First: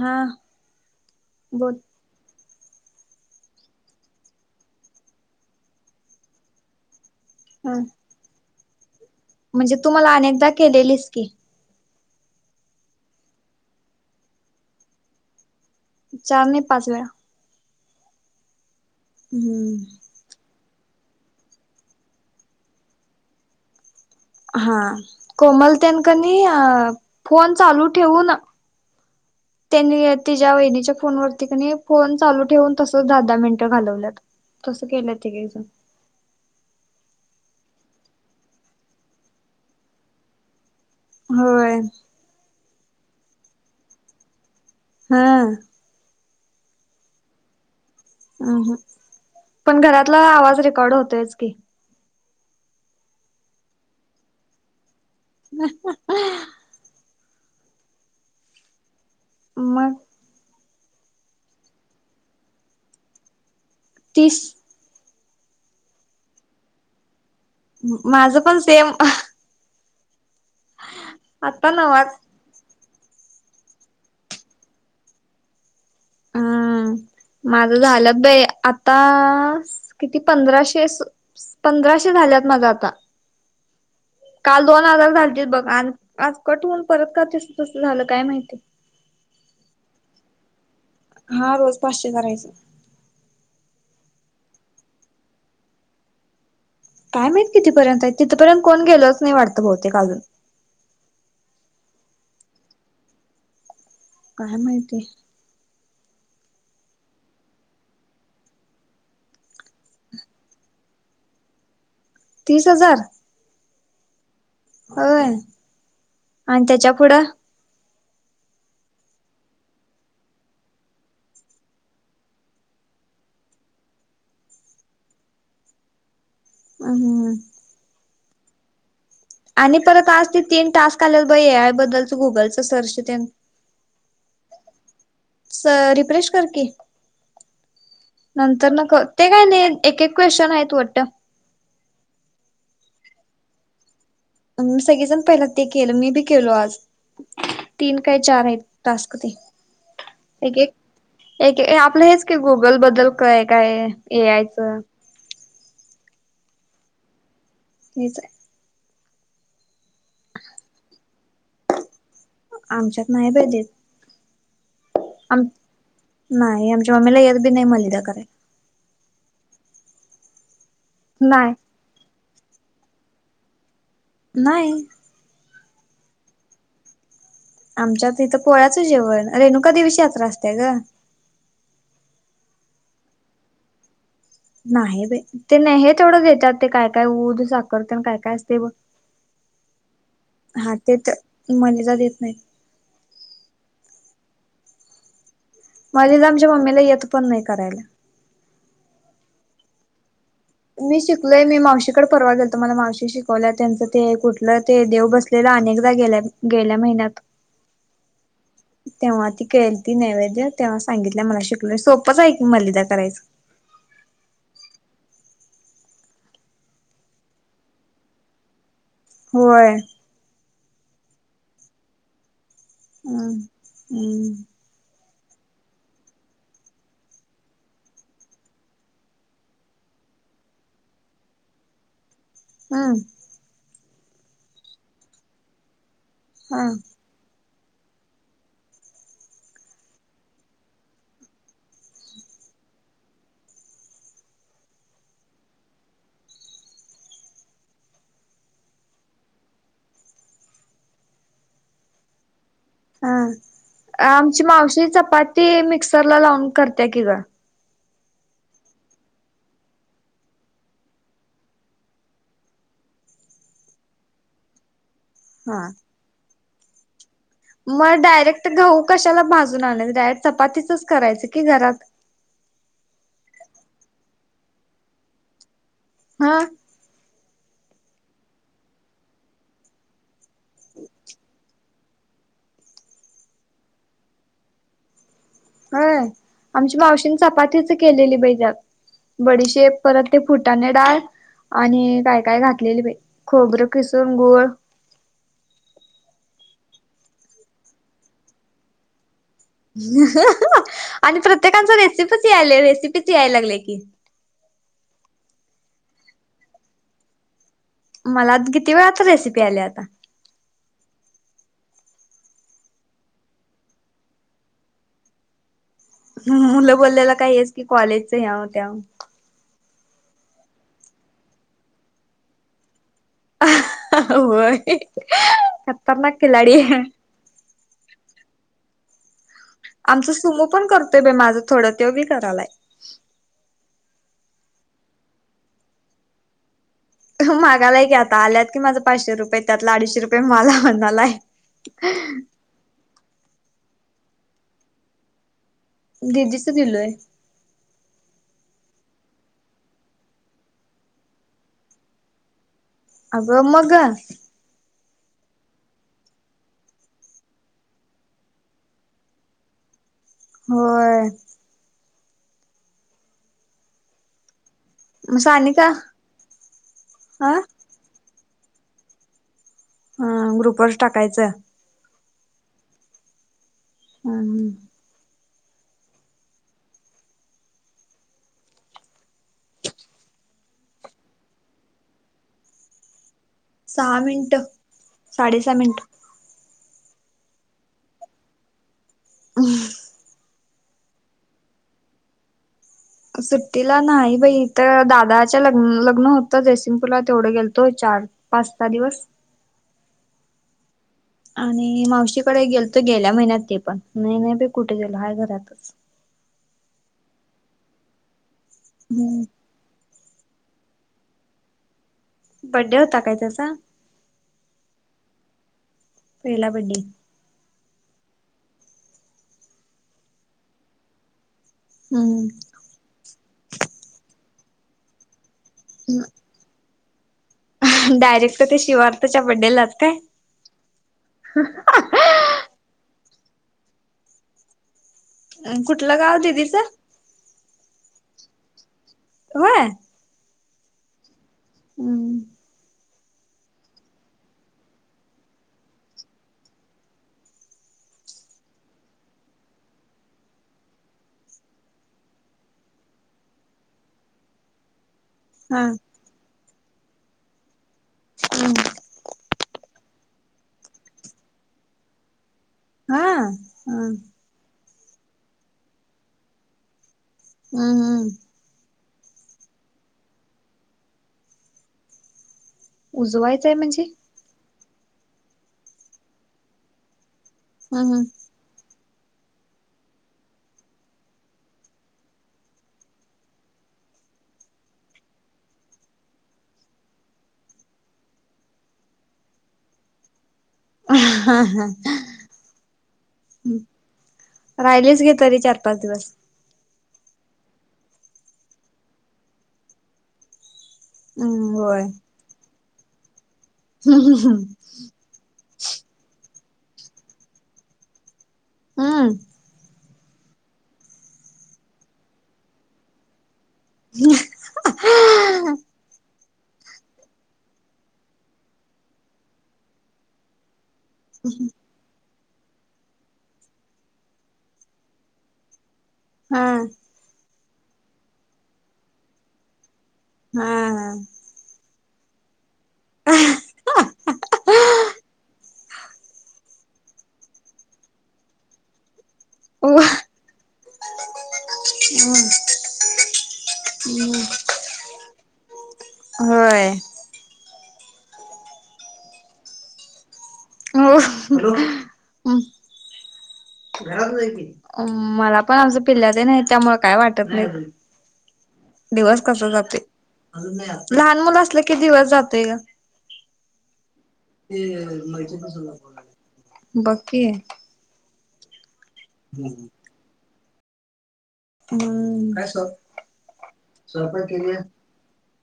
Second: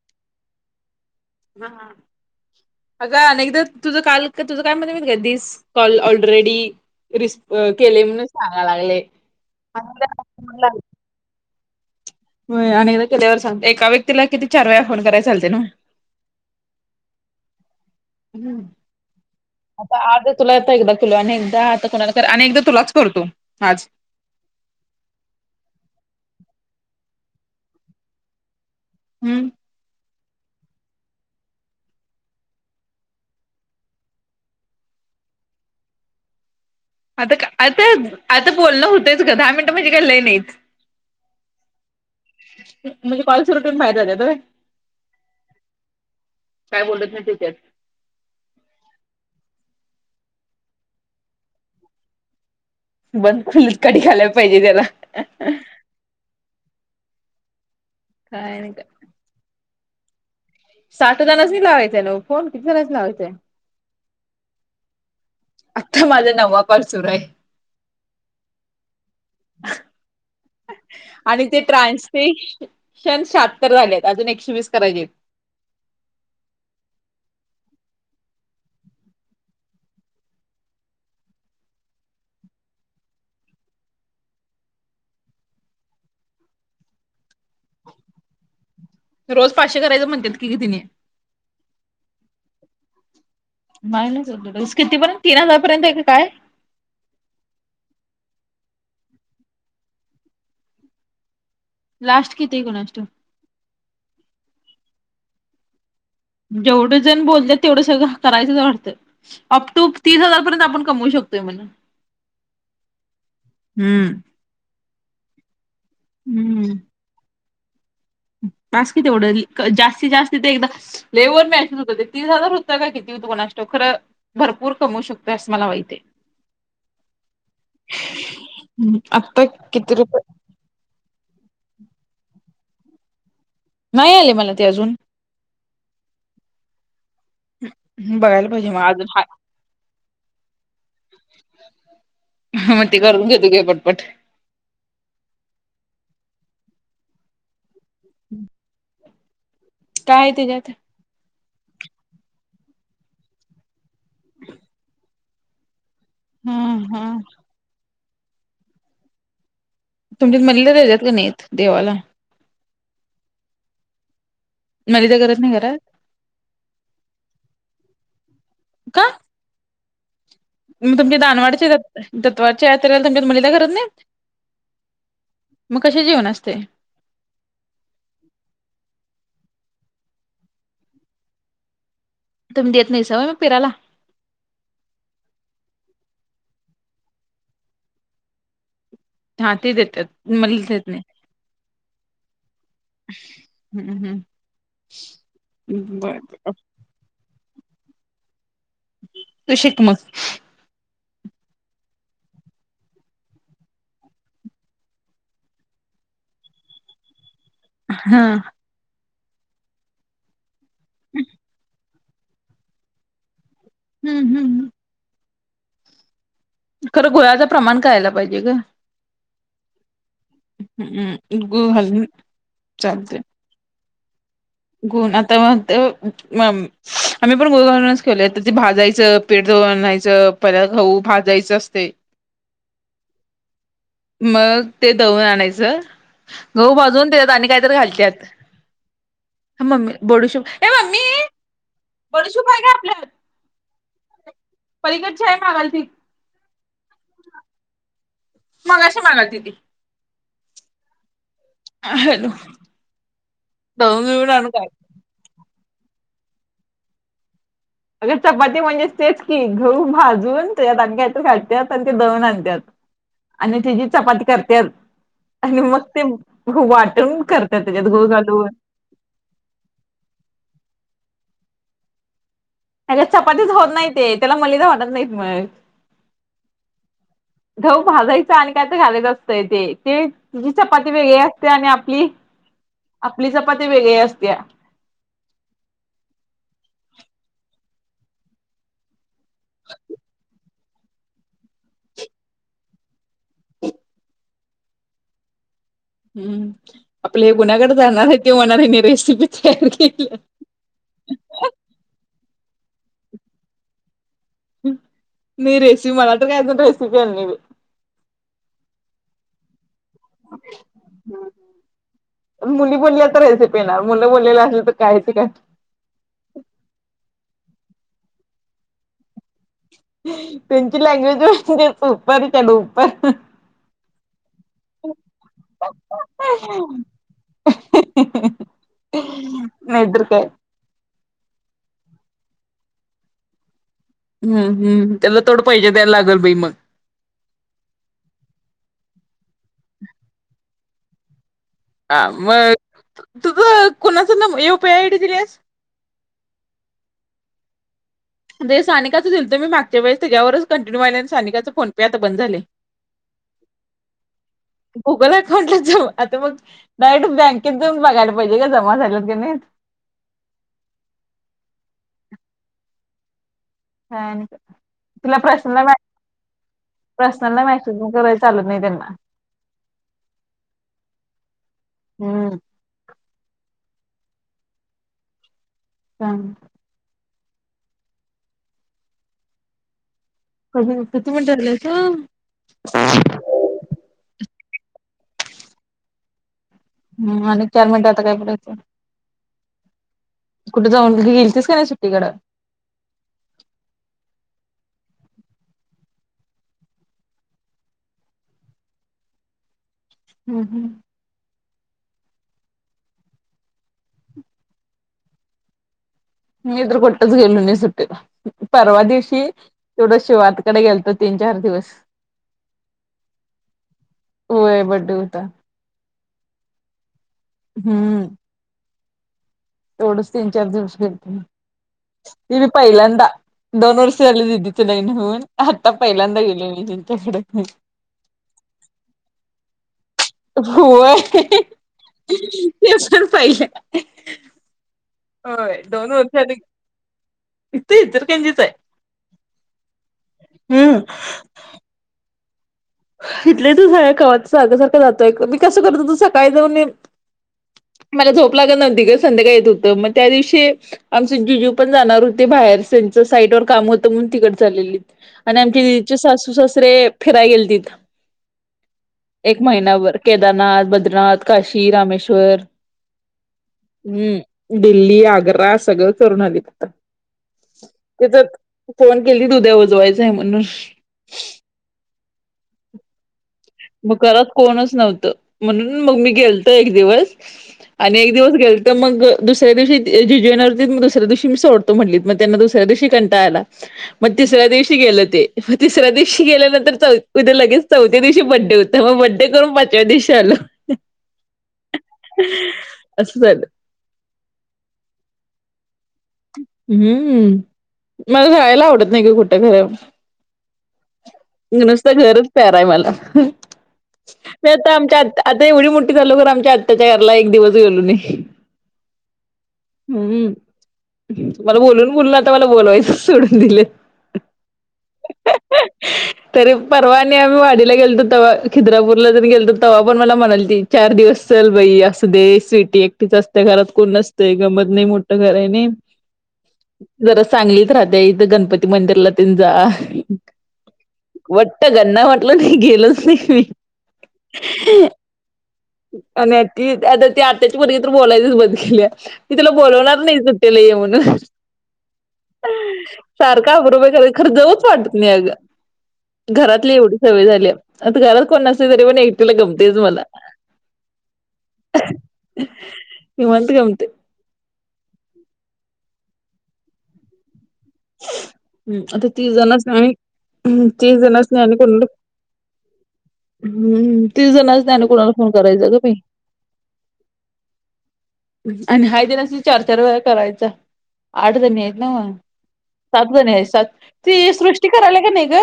हा. बोल हा. अगं अनेकदा तुझं काल तुझं काय म्हणत का दिस कॉल ऑलरेडी. रिस् ह केले म्हणून सांगाय लागले. म्हणजे तु मला अनेकदा केलेलीस की. होय अनेकदा केल्यावर सांगत. एका व्यक्तीला किती चार वेळा फोन कराय चालते ना. चार नाही पाच वेळा. हम्म आता हम्म आज तुला एकदा एकदा ह कोणाला आणि एकदा तुलाच करतो आज. हा कोमल त्यान कणी फोन चालू ठेवून हम्म त्यांनी तिच्या् वहिणीच्या फोन वरती कनी फोन चालू ठेवून तसच दहा दहा मिनिटं घालवल्यात. तसं केल्यात एकेकजण. आता, आता, आता बोलणं होतेच ग. दहा मिनटं म्हणजे काय लई नाहीच. होय. म्हणजे कॉलेज सुरू ठेवून बाहेर जातात होय. हा. काय बोलत नाही ते त्यात. हा हा. पण घरातला आवाज रेकॉर्ड होतोयच की. बंद खोलीत घालायला पाहिजे त्याला. काय ह हा हा. काय का मग. साठ जणांनी लावायचं आहे नवं फोन किती जणांनी लावायचं? तीस. आता माझा नववा कॉल सुरू आहे. माझं पण सेम. आणि ते आता नवाच ट्रानसफ ्षण शहात्तर झालेत अजून एकशे वीस करायचे आहेत. हम्म माझं झालेत बाई आता किती पंधराशे पंधराशे झाल्यात माझ आता. काल दोन हजार झालतीत बघ आणि आज कट होन परत का तसं तसं झालं काय माहिती. रोज पाचशे करायचं म्हणतात की ग त्यांनी. हा रोज पाचशे करायचं. मायनसस कितीपर्यंत तीन हजार पर्यंत आहे का काय? काय माहित कितीपर्यंत आहेत तिथपर्यंत कोण गेलच नाही वाटतं बहुतेक का अजून. लास्ट किती कोणास ठाऊक. काय माहिती. जेवढं जण बोलत तेवढ सगळं करायचंच वाटतं. अप टू तीस हजार पर्यंत आपण कमवू शकतो. होते म्हण. तीस हजार हम्म होय आणि त्याच्या पुढं मास कि तेवढं जास्तीत जास्त ते एकदा लेवर मेसेज होत ते तीस हजार होत का किती. कोणास ठाऊक भरपूर कमवू शकतो असं माहिती आहे. अंह. हम्म. आणि परत आज ते तीन टास्क आले बाई ॲप बद्दलच गुगलचं सर्च. नाही आले मला ते अजून. स रिफ्रेश कर की. हं, बघायला पाहिजे नंतर मग न अजून हाय ते काय नाही एक एक क्वेश्चन आहेत वाटत. म ते करून घे पटपट.. सगळेजण पहिला ते केलं मी बी केलो आज तीन काय चार आहे तास. काय त्याच्यात? एक आपलं हेच की गुगल बद्दल काय काय ए यचं. हम्म हम्म हेच आहे. तुमच्या मणला देतात की नाही का नाहीत देवाला. आमच्यात नाही बाई देत. मलिदा करत आम नाही घरात नाही आमच्या माम्मीला यत बी नाही मलिदा करायला. का मग तुमचे नाही दानवाडचे दतवाडच्या यात्रला तुमच्या मंदीला करत नाही. नाही मग कसे जीवन असते आमच्यात इथं पोळ्याच जेवण रेणुका देवीची यात्रा असतेय ग तुम्ही देत नाही स मग फिराला नाही बाई ते हे तथोडं देतात ते काय काय उद साखर तेकाय काय असते बघ हा ते देतात मलिदा हा देत ते तर मनीला देत नाहीत हम्म हम्म मलिदा तर आमच्या मम्मीला येत पण नाही करायला तू शिक मग मी शिकलोय मी मावशीकडे परवा गेल तर मला मावशी शिकवल्या त्यांचं ते कुठलं ते देव बसलेलं अनेक गेल्या गेल्या महिन्यात हा तेव्हा ती केलती ती नैवेद्य तेव्हा सांगितल्या मला शिकल सोपंच आहे की मलिदा करायचं हम्म हम्म हम् खरं गोळ्याचं प्रमाण कळायला पाहिजे ग होय हम्म् गो हज हम हम् ग आता मग आम्ही पण गोगार्डनच केेवलं त्या भाजायच पे [unintelligible] पर भाजायचं असते हम्म मग ते दळून आणायचं हा गहू भाजून देत आणि काय घालत्यात आम्ही बडीशोप ए मम्मी बडीशोप हाय का आपल्यात परगतच्या आहे मगल त [unintelligible] मगाशी मागायला ती ह हॅलो दळून हा बिळून आमची आणू काय मावशी चपाती मिक्सरला लावून करते की ग अग चपाती म्हणजेच तेच की गहू भाजून त्याच्यात आणि काहीतरी घालत्यात आणि ते दळून आणतात आणि त्याची चपाती हा करत्यातआणि मग ते वाटून करत्यात त्याच्यात मग गुळ घालून डायरेक्ट गहू कशाला भाजून आणायचं डायरेक्ट चपातीचच करायचं की घरात अगं चपातीच होत नाही ते त्याला मलिदा वाटत नाहीत मग हा गहू भाजायच आणि काय तर घालायच असतंय ते तिची चपाती वेगळी असते आणि आप आपली चपाती वेगळी असते होय आमच्या मावशीने चपातीच केलेली बाई त्यात बडीशेप परत ते फुट फुटाणे डाळ आणि काय काय घातलेली बाई खोबरं किसून गूळ हम्म आपले गुन्ह्याकडे जाणार आहे ते होणार आहे रेसिपी [unintelligible] केल्या. आणि प्रत्येकच रेसिपीच यायले रेसिपीच याय लागले की बडीशेप परत ते फु मला आधी किती वेळाता रेसिपी आली आता हम्म हम् मुली बोलल्या तर रायचे पेणार मुलं बोललेला असेल तर कायच का [unintelligible] मुलं बोललेला काही आहे की कॉलेजच ह्याव त्याव त्यांची लँग्वेज उपर से डुपर होय खतरनाक खिलाडी ह आमचं सुमो पण करतोय बे माझं थोडं तो बी करालाय हम् हम्म त्याला थोडं पैसे द्यायला लागल बाई मग मागालाय की आता आल्यात की माझं पाचशे रुपये त्यातला अडीचशे रुपये मला म्हणणाला आहे हा मग तुझं कणाचं यूपीआय आयडी दिलेस दीदीचं दिलय ते सानिकाचं दिल तो मी मागच्या वेळेस त्याच्यावरच कंटिन्यू आले आणि सानिकाचे फोन पे आता बंद झाले अग मग गुगल अकाउंटला जा आता मग डायरेक्ट बँकेत जाऊन बघायला पाहिजे का जमा झालेत काी नाही [inaudible] होय तुला मग सानिका प्रश्नाला हा प्रश्नाला मॅसेज कराच चालत नाही त्यांना हा ग्रुप वरच टाकायचं हम्म हम् हम् हा कधी किती मिनिट झालंय का सहा मिनट साडे सहा मिनट हम आणि चार मिनिटं आता काय बरायचं हम्म कुठे जाऊन गेलतीस का नाही सुट्टीकडं सुट्टीला नाही बाई तर दादाच्या लग्न लग्न होतं जयसिंगपूरला तेवढं गेलतो च च पाच सहा दिवस हम्म हम्म आणि मावशीकडे गेलो तो गेल्या महिन्यात ते पण नाही नाही ब कुठे गेलो हाय घरातच मी तरर कुठच गेलो नाही सुटी परवा हम्म दिवशी तेवड शिवातकडे गेलतो तीन चार दिवस बड्डे होता काय त्याचा होय बड्डे होता पहिला बर्थडे हम्म तेवढच तीन चार दिवस गेल त मी हम्म त मी पहिलांदा दोन वर्ष झाले दिदिचं लग्न होऊन. आता पहिल्यांदा गेले मी त्यांच्याकडे. डायरेक्ट तर ते शिवार्थच्या बड्डेलाच काय? हो ते पण पाहिलं. हो दोन कुठलं वर्ष गाव झालं दिदीचं की इथे इचलकरंजीत. होय. हम्म. हम्म इथलेच का साग सारखं जातोय मी कसं करतो तो सकाळी जाऊन मला झोप लागत नव्हती का संध्याकाळ येत होतं, मग त्या दिवशी आमचे जीूजीू पण जाणार होते बा बाहेर त्यांचं साइटवर काम होतं तिकड चालले आणि आमचे हा दिदीचे सासू सासरे फिराय गेल तिथ. हम्म एक महिनाभर केदारनाथ, बद्रनाथ, काशी, रामेश्वर हा हम. हम्म दिल्ली, आग्रा, सगळं करून आलेत तिथं. हम् हम्. फोन केली उद्या उजवायचंय म्हणून. उजवय मग घरात कोणच नव्हतं म्हणून मग मी गेलते एक दिवस. आणि हम्म एक दिवस गेलत मग दुसऱ्या दिवशी जिजू येणार होती मग दुसऱ्या दिवशी मी सोडतो म्हटलीत मग त्यांना दुसऱ्या दिवशी कंटाला आला. मग तिसऱ्या दिवशी गेल ते मग तिसऱ्या दिवशी गेल्यानंतर चौे लगेच चौथ्या दिवशी बडडे देवता मग बड्डे करून पाचव्या दिवशी आलो. हम्म. असं झालं. राहिलेच घे तरी चार पाच दिवस. हम्म मला जाळायला आवडत नाही का कुठं खर. हम्म होय. नुसतं घरच प्यारा हाय मला. म आता आमच्या आ आता एवढी मोठी झालकर आमच्या आत त्याच्या घरला एक दिवस गेलो नाही. हा. हम्म तु मला बोलून बोलल आता मला बोलवायचंच सोडून दिले. [inaudible] तरी परवा आणि आम्ही वाडीला गेलतो तेव खिद्रापूरला जण गेलतो तेव्हा पण मला म्हणालती चार दिवस चल बाय असं. ध स्विटी एकटीच असत्या घरात कोण नसतंय गमत नाही मोठं घर आहे नाही. हा. सांगलीतच राहते इथं गणपती मंदिरला तीन जा. हा हम. गन्ना म्हटलं नाही गेलोच नाही. मी आणि ती आता त्या त्याची मुलगी पण बोलायची बंद केल्या. की तुला होय. बोलवणार नाही सुट्टीला ये म्हणून. सारखा बरोबर ख खर जाऊच वाटत नाही अगं. घरातली एवढी सवय झाल्या. आता घरात कोण नसली तरी पण एकटीला गमतेच मला. हो निवांत गमतय घरात जाय कि. मला पण आता पिल्याती नाहीत त्यामुळे काय वाटत नाही. हम् आता दिवस ती कसा जण स् जातोय. ती लहान जण स् मुलं नाही आणि असलं को की दिवस जातोय ग हम् तिस जणच त्याने कुणाला फोन करायचा ग बाई? बघ की. आणि हाय दिनास चार चार व करायचा आठ जणी आहेत नव्हं. हम्म सात जणी आहे सात त सृष्टी करायला का नाही ग?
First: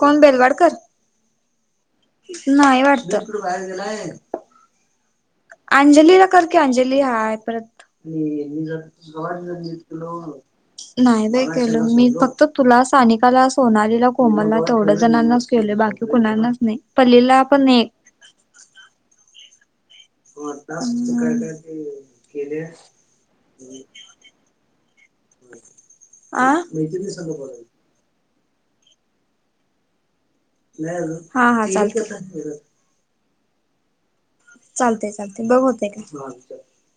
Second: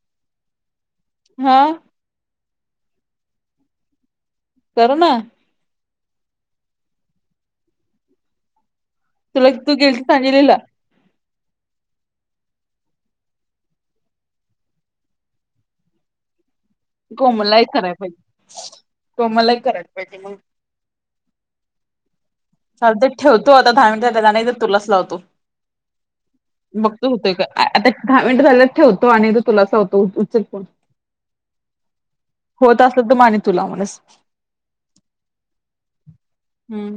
कोण बेलवाडकर हा. नाही आहे वाटतड बाला. कर ना. अंजलीला करकी अंजली हाय परत. तुला तू गेलतीस अंजलीला नाहील मी फक्त तुला स्थानिकाला सोनालीला कोमरला तेवढं जणांनाच केले बाकी कुणानाच नाही पल्लाप कोमलला एक न कराय पाहिजे. कोमलला एक करायला पाहिजे मग हो आता काय काय ते चाल ते ठेवतो आता दहा मिनिटात त्या नाही तर तुलाच लावतो. बघत आ होतय का आता झा ठेवतो आणि त तुलासा होत. ि हा हा चालतय होत असल तर माने तुला म्हणच चालते चालते बघ होते का? हम्म